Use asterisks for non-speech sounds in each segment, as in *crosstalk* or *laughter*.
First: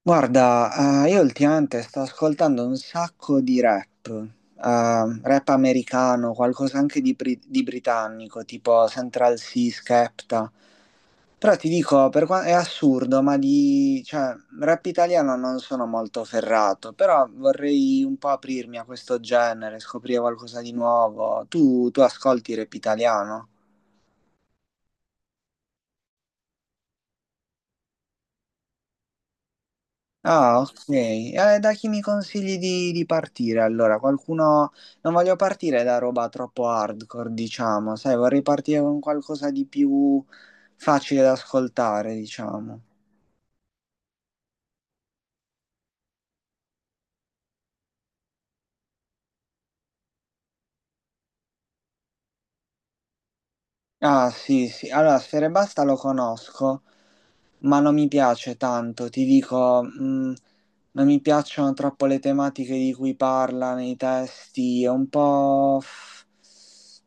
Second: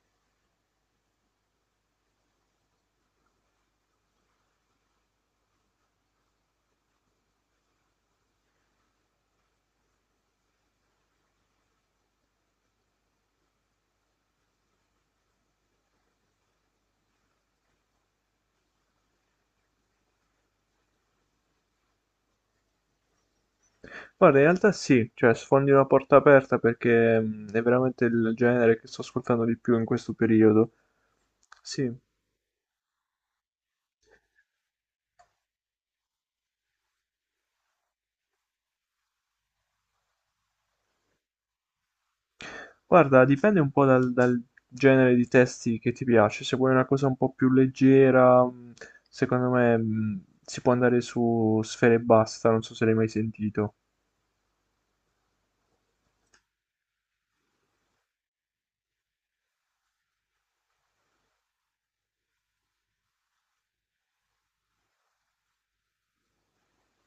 Guarda, io ultimamente sto ascoltando un sacco di rap, rap americano, qualcosa anche di britannico, tipo Central C, Skepta. Però ti dico, è assurdo, ma cioè, rap italiano non sono molto ferrato, però vorrei un po' aprirmi a questo genere, scoprire qualcosa di nuovo. Tu ascolti rap italiano? Guarda, in realtà sì, cioè sfondi una porta aperta perché è veramente il genere che sto ascoltando di più in questo Ah, periodo. ok. Da chi Sì, mi consigli di partire? Allora, qualcuno. Non voglio partire da roba troppo hardcore, diciamo, sai, vorrei partire con qualcosa di più facile da ascoltare, diciamo. guarda, dipende un po' dal genere di testi che ti piace. Se vuoi una cosa un po' più leggera, secondo me si può andare su Sfera e Basta, non so se l'hai mai sentito. Ah, sì, sì. Allora, Sfera Basta lo conosco, ma non mi piace tanto. Ti dico, non mi piacciono troppo le tematiche di cui parla nei testi. È un po',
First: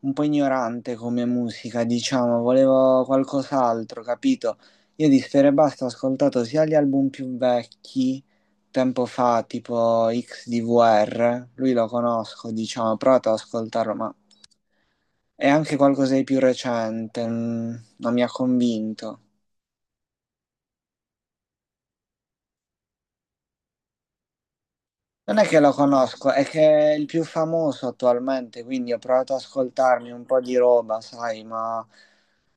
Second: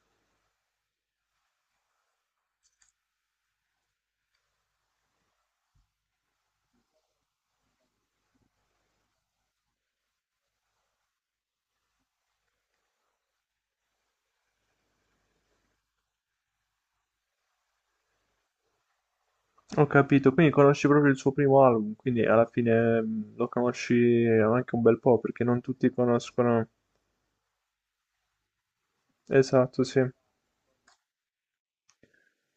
un po' ignorante come musica, diciamo. Volevo qualcos'altro, capito? Io di Sfera Basta ho ascoltato sia gli album più vecchi, tempo fa, tipo XDVR. Lui lo conosco, diciamo, ho provato ad ascoltarlo, ma. È anche qualcosa di più recente, non mi ha convinto. Ho capito, quindi conosci proprio il suo primo album, quindi alla fine lo conosci anche un bel po' Non perché è che non lo tutti conosco, è conoscono. che è il più famoso attualmente, quindi ho provato ad Esatto, sì. ascoltarmi un po' di roba, sai, ma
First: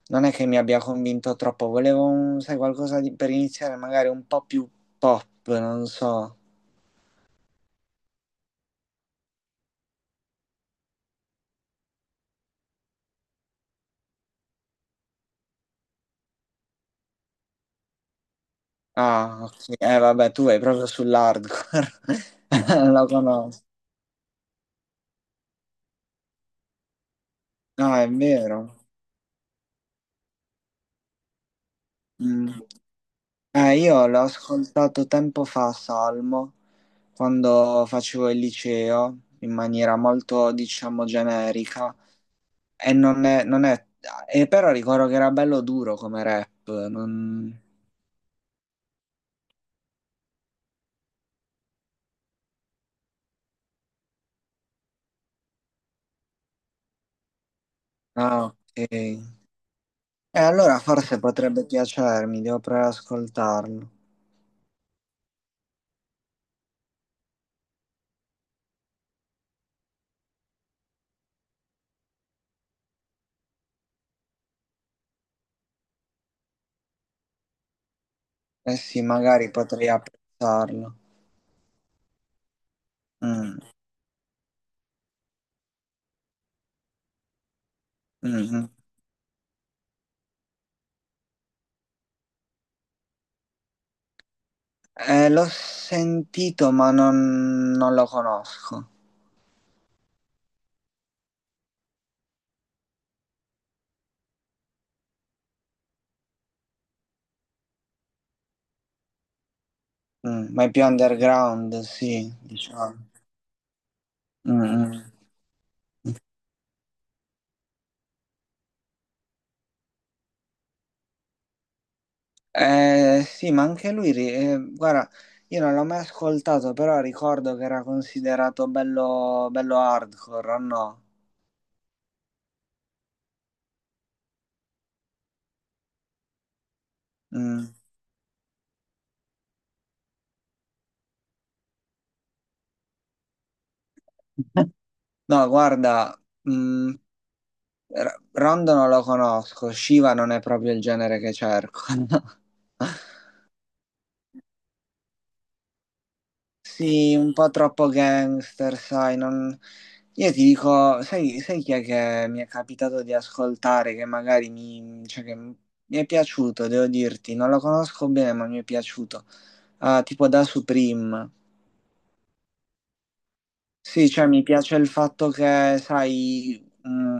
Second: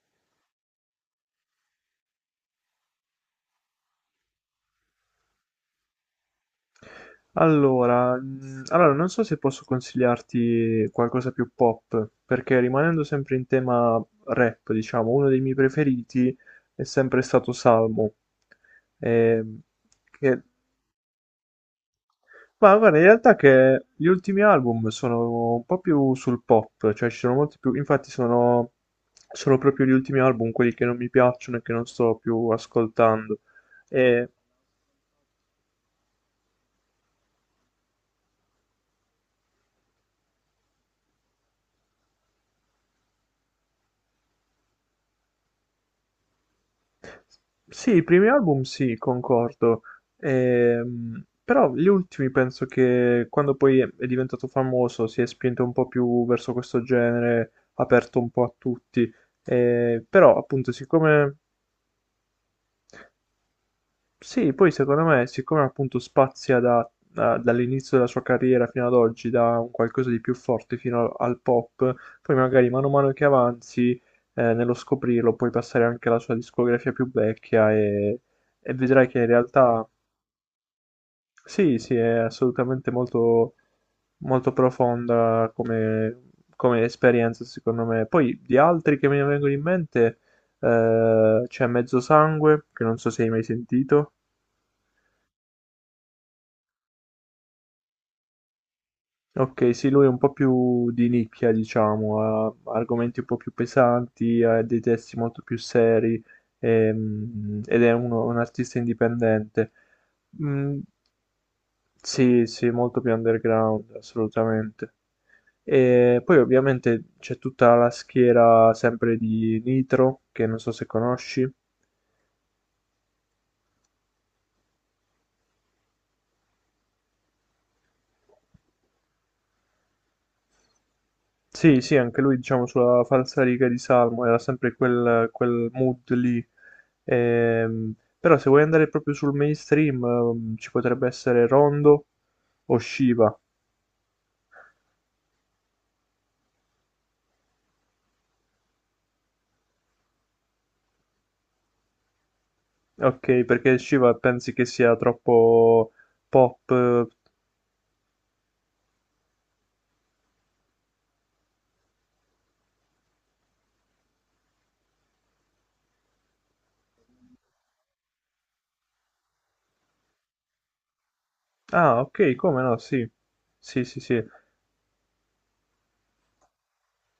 non è che mi abbia convinto troppo. Volevo, sai, qualcosa per iniziare magari un po' più pop, non so. Allora, non so se posso consigliarti qualcosa più pop, perché rimanendo sempre in tema rap, diciamo, uno dei miei preferiti è sempre stato Salmo. Ah, Ehm, ok. Vabbè, che- tu vai proprio sull'hardcore. Ma *laughs* guarda, in Lo realtà conosco. che gli ultimi album sono un po' più sul pop, cioè ci sono molti più, Ah, è infatti sono, vero. sono proprio gli ultimi album quelli che non mi piacciono e che non sto più Mm. ascoltando. Io l'ho ascoltato tempo fa, Salmo, quando facevo il liceo in maniera molto, diciamo, generica e non è, non è- e però ricordo che era bello duro come rap, non. Sì, i primi album sì, concordo. Però gli ultimi penso che quando poi è diventato famoso si è spinto un po' più verso questo genere, aperto un po' Ah, a ok. tutti. Però E appunto, allora forse siccome potrebbe piacermi, devo provare ad ascoltarlo. sì, poi secondo me, siccome appunto spazia dall'inizio della sua carriera fino ad oggi, da un qualcosa di più forte fino al pop, poi magari mano a mano che avanzi, nello scoprirlo, puoi passare anche alla sua discografia più vecchia e Eh sì, vedrai che in magari realtà potrei apprezzarlo. sì, sì, è assolutamente molto, Mm, molto profonda come, come esperienza, secondo me. Poi mm, di mm. altri che mi vengono in mente, c'è Mezzo Sangue, che non so se hai mai sentito. L'ho sentito, ma non lo conosco. Ok, sì, lui è un po' più di nicchia, diciamo, ha argomenti un po' più pesanti, ha dei testi molto più seri ed è un artista indipendente. Ma è Mm, più underground, sì, sì, sì, molto diciamo. più underground, Mm, assolutamente. mm. E poi ovviamente c'è tutta la schiera sempre di Nitro, che non so se conosci. Sì, ma anche lui, guarda, io non l'ho mai ascoltato, però ricordo che era considerato bello, bello hardcore, o no? Sì, sì, anche lui, diciamo, sulla falsariga di Salmo, era sempre quel mood lì. Mm. Ehm, però se vuoi andare proprio sul mainstream, ci potrebbe essere Rondo o Shiva. *laughs* No, guarda, mm, Rondo non lo conosco, Shiva non è proprio il genere che cerco. *laughs* Ok, perché Shiva pensi che sia troppo pop? Eh? Sì, un po' troppo gangster, sai, non. Io ti dico, sai chi è che mi è capitato di ascoltare, che magari mi, cioè che mi è piaciuto, devo dirti, non lo conosco bene, ma mi è piaciuto. Ah, tipo da Supreme. Ah, ok, come no, sì. Sì, sì, Sì, sì. cioè mi piace il fatto che, sai,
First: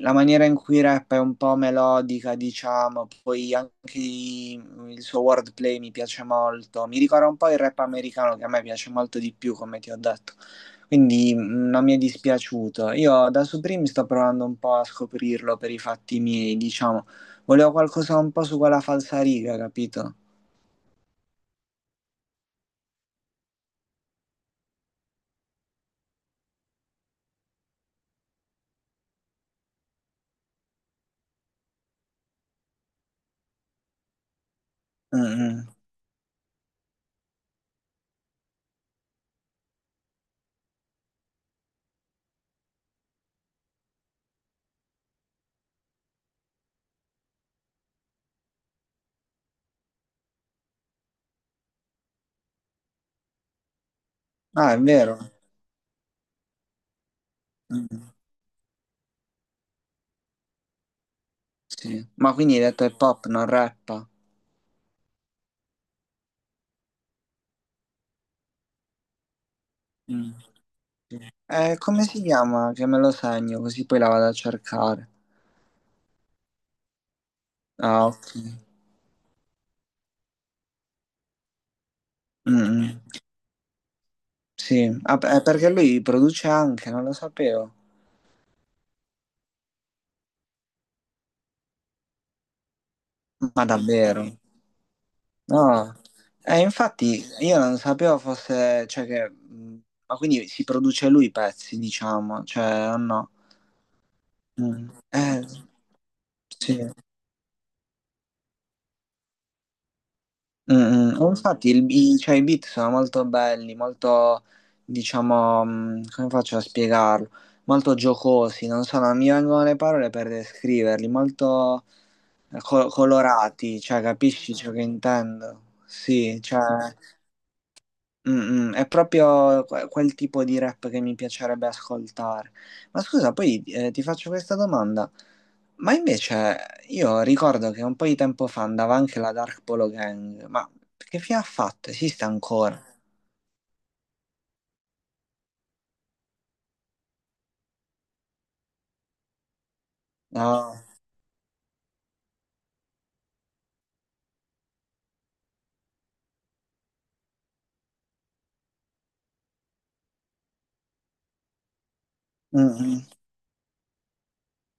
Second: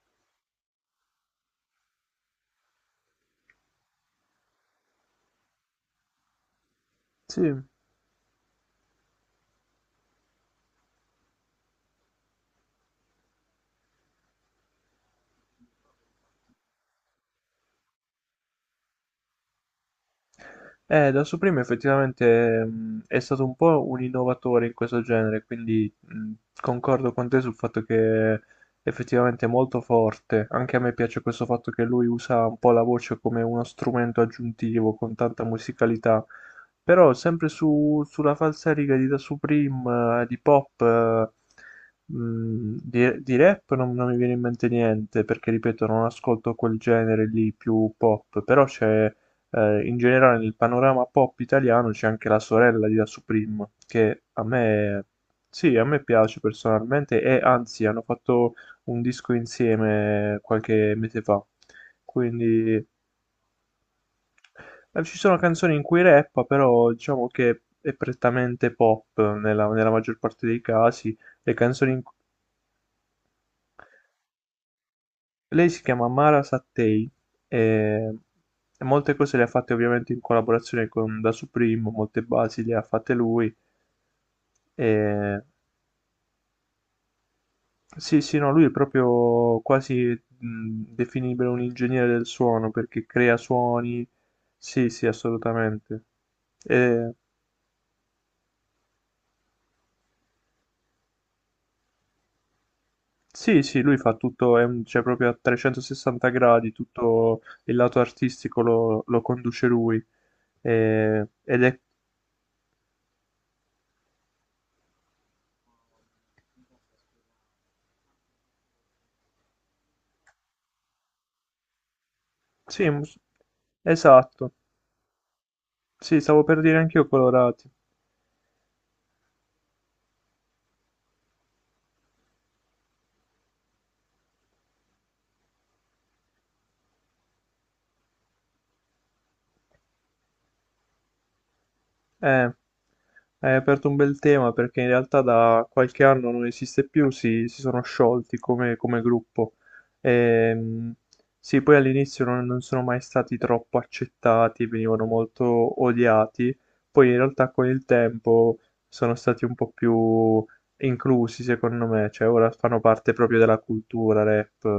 la maniera in cui rap è un po' melodica, diciamo, poi anche il suo wordplay mi piace molto. Mi ricorda un po' Sì. il rap americano che a me piace molto di più, come ti ho detto. Quindi non mi è dispiaciuto. Io da Supreme sto provando un po' a scoprirlo per i fatti miei, diciamo. Volevo qualcosa un po' su quella falsariga, capito? Da Supreme effettivamente è stato un po' un innovatore in questo genere, quindi concordo con te sul fatto che effettivamente è molto forte. Anche a me piace questo fatto che lui usa un po' la voce come uno strumento aggiuntivo con Mm, tanta mm. musicalità. Però sempre sulla falsariga di Da Supreme, di pop, di rap non, non mi viene in mente niente, perché ripeto, non ascolto quel genere lì più pop, però c'è in generale nel panorama pop italiano c'è anche la sorella di La Supreme, che a Ah, è me, vero. sì, a me piace personalmente e anzi hanno Mm, fatto un disco insieme qualche mese fa. sì. Ma quindi hai detto Quindi hip hop, non rap? Ci sono canzoni in cui rappa, però diciamo che è prettamente pop nella maggior parte dei casi. Le canzoni in- Come si chiama? Che me lo segno, così poi la vado a cercare. Lei si chiama Mara Sattei Ah, e ok. e molte cose le ha fatte ovviamente in collaborazione con Da Supreme, molte Mm, basi le ha fatte mm. lui. E... Sì, ah, beh, perché lui produce anche, non lo sapevo. Sì, sì, no, lui è proprio quasi definibile un ingegnere del suono perché crea Ma suoni. davvero? Sì, sì, No. assolutamente. E... Infatti io non sapevo fosse, cioè che. Ma quindi si produce lui i pezzi, diciamo, cioè, o no? Sì, sì, lui fa tutto, è Mm. cioè proprio a 360 gradi, Sì. tutto il lato artistico lo, lo conduce lui. Mm, mm. Oh, Ed infatti. è Mm. Cioè, i beat sono molto belli, molto, diciamo, come faccio a spiegarlo? Molto giocosi, non so, non mi vengono le parole per descriverli, molto Sì, colorati, cioè, esatto. capisci ciò che intendo? Sì, Sì, stavo per dire cioè, anch'io colorati. È proprio quel tipo di rap che mi piacerebbe ascoltare. Ma scusa, poi ti faccio questa domanda. Ma invece io ricordo che un po' di tempo fa andava anche la Dark Polo Gang, ma che fine ha fatto? Esiste Eh, ancora? hai aperto un bel tema perché in realtà da qualche anno non esiste più, si sono sciolti come, come gruppo. No. Ehm, sì, poi all'inizio non, non sono mai stati troppo accettati, venivano molto odiati. Poi in realtà con il tempo sono stati un po' più inclusi, secondo me. Cioè, ora Mm, fanno mm. parte proprio della cultura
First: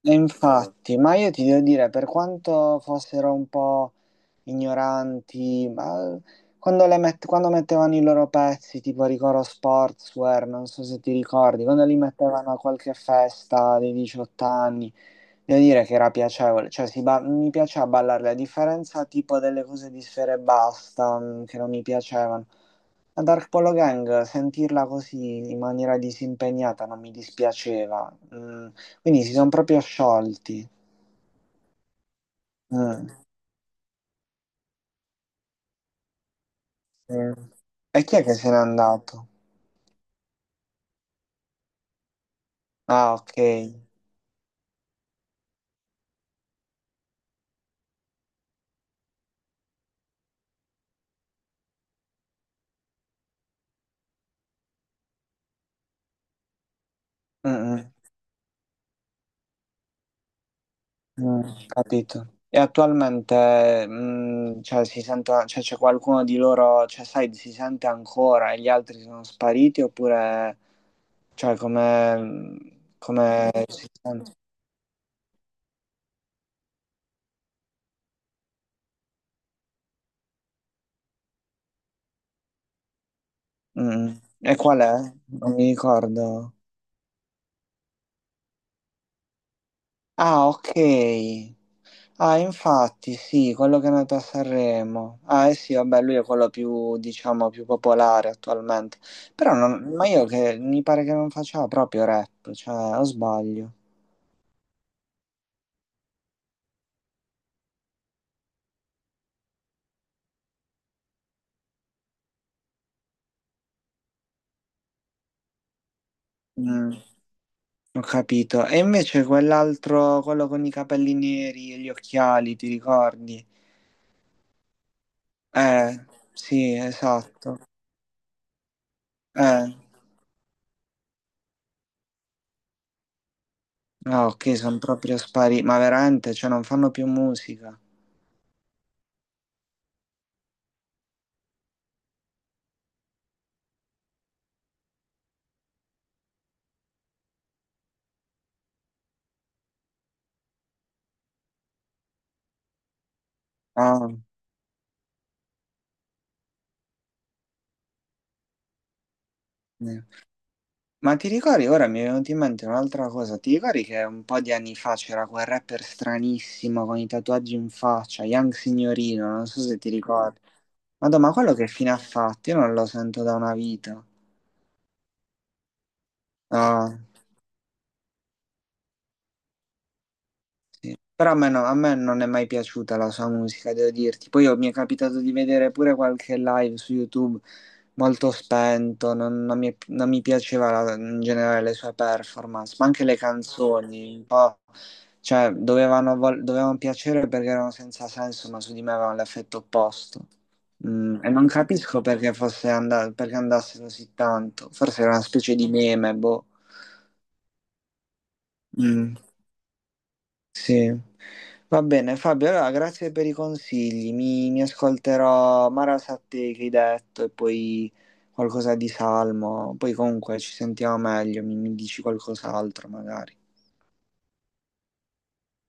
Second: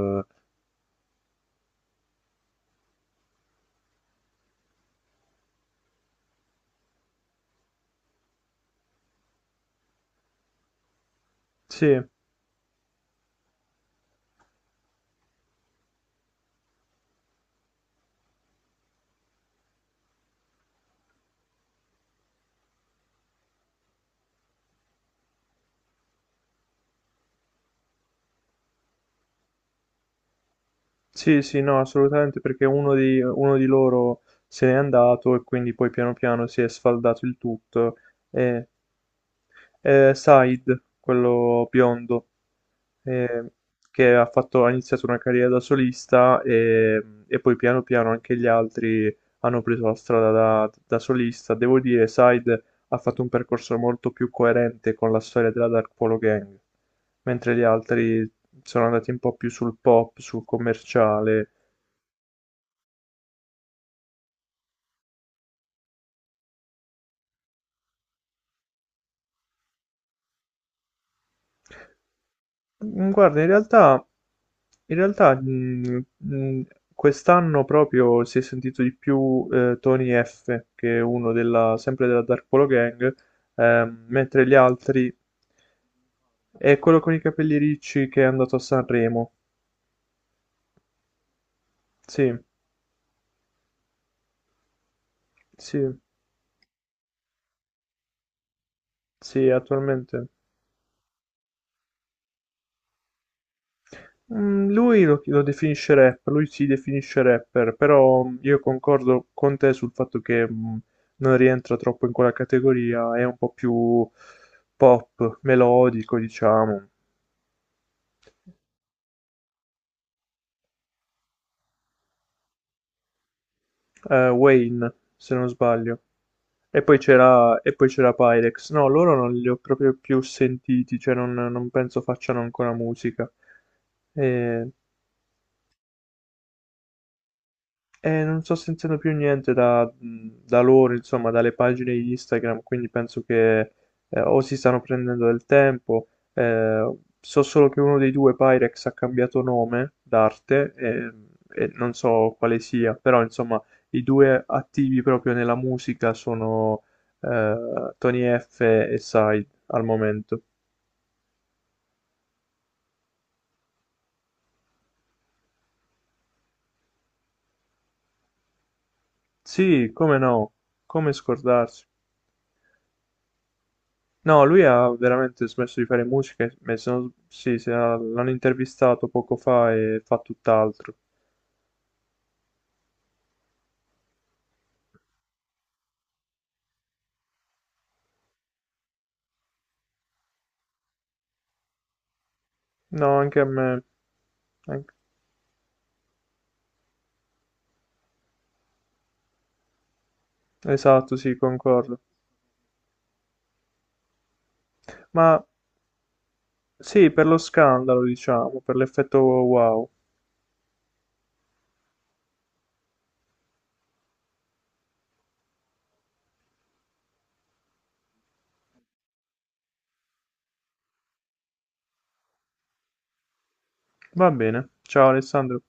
E infatti, ma io ti devo dire, per quanto fossero un po' ignoranti, ma quando mettevano i loro pezzi, tipo Ricoro Sportswear, non so se ti ricordi, quando li Sì. mettevano a qualche festa dei 18 anni, devo dire che era piacevole, cioè mi piaceva ballarle, a differenza tipo delle cose di Sfera e Basta, che non mi piacevano. La Dark Polo Gang, sentirla così in maniera disimpegnata non mi dispiaceva. Quindi si sono proprio sciolti. Sì, sì, no, assolutamente, perché uno Mm, di, uno di loro se n'è andato e quindi poi piano piano si è sfaldato mm. il tutto. E chi è che se n'è E, andato? e Said, quello biondo, Ah, ok. eh, che ha fatto, ha iniziato una carriera da solista e poi piano piano anche gli altri hanno preso la strada da solista. Devo dire, Said ha fatto un percorso molto più coerente con la storia della Dark Polo Gang, Mm, mentre gli mm, altri sono andati un po' più sul pop, sul commerciale. Capito. E attualmente, cioè, si sente, cioè, c'è qualcuno di loro, cioè, sai, si sente ancora e gli altri sono spariti oppure, cioè, come, Mhmm, guarda, come si sente? in realtà, mhmm, mhmm, quest'anno proprio si è sentito di più, Tony F, che è uno della sempre della Dark Polo Gang, Mm. Mm. mentre gli E qual è? altri Non mi ricordo. è quello con i capelli ricci che è andato a Sanremo. Ah, ok. Sì, Ah, infatti, sì, quello che è nato a Sanremo. Ah, eh sì, sì, vabbè, lui è quello più, diciamo, più popolare attualmente. sì, Però, ma io attualmente che mi pare che non faccia proprio rap, cioè, o sbaglio. Mm, Lui lo, lo definisce rapper, lui si definisce rapper, però io concordo con te sul fatto che non rientra troppo in quella categoria, è un po' più pop, melodico, diciamo. Mm, Ho capito. E invece quell'altro, quello con i capelli neri e gli occhiali, ti ricordi? Wayne, se non sbaglio. Eh, sì, E poi esatto. c'era e poi c'era Pyrex. No, loro non li ho Eh, proprio più sentiti, cioè non, non penso facciano ancora musica. ah, ok, Eh, sono proprio spariti. Ma veramente, cioè, non fanno più musica. E non sto sentendo più niente da loro, insomma, dalle pagine di Instagram, quindi penso che o si stanno prendendo del tempo. Eh, so solo che uno dei due Pyrex ha cambiato nome d'arte e non so quale sia, però insomma, i Ah, due attivi proprio nella musica sono Tony F e Side al eh. momento. Ma ti ricordi, ora mi è venuta in mente un'altra cosa, ti ricordi che un po' di anni fa c'era quel rapper stranissimo con i tatuaggi in faccia, Young Signorino, non so se ti Sì, come ricordi. no, come Madonna, ma quello che scordarsi. fine ha fatto? Io non lo sento da una vita. No, lui ha veramente smesso di fare musica, e se No. non- sì, se ha- l'hanno intervistato poco fa e fa tutt'altro. Sì. Però a me non è mai piaciuta la sua musica, devo dirti. Poi mi è capitato di vedere pure qualche live su YouTube molto spento, non mi piaceva in generale le sue performance, ma anche le No, anche a me. canzoni, un po', Anche- cioè dovevano piacere perché erano senza senso, ma su di me avevano l'effetto opposto. Esatto, E sì, non concordo. capisco perché andasse così tanto, forse era una Ma specie di meme, boh. sì, per lo scandalo, diciamo, per Mm, l'effetto wow. sì. Va bene, Fabio, allora grazie per i consigli. Mi ascolterò Marasatti che hai detto e poi qualcosa di Salmo. Poi comunque ci sentiamo meglio, mi dici qualcos'altro magari. Va bene. Ciao Alessandro.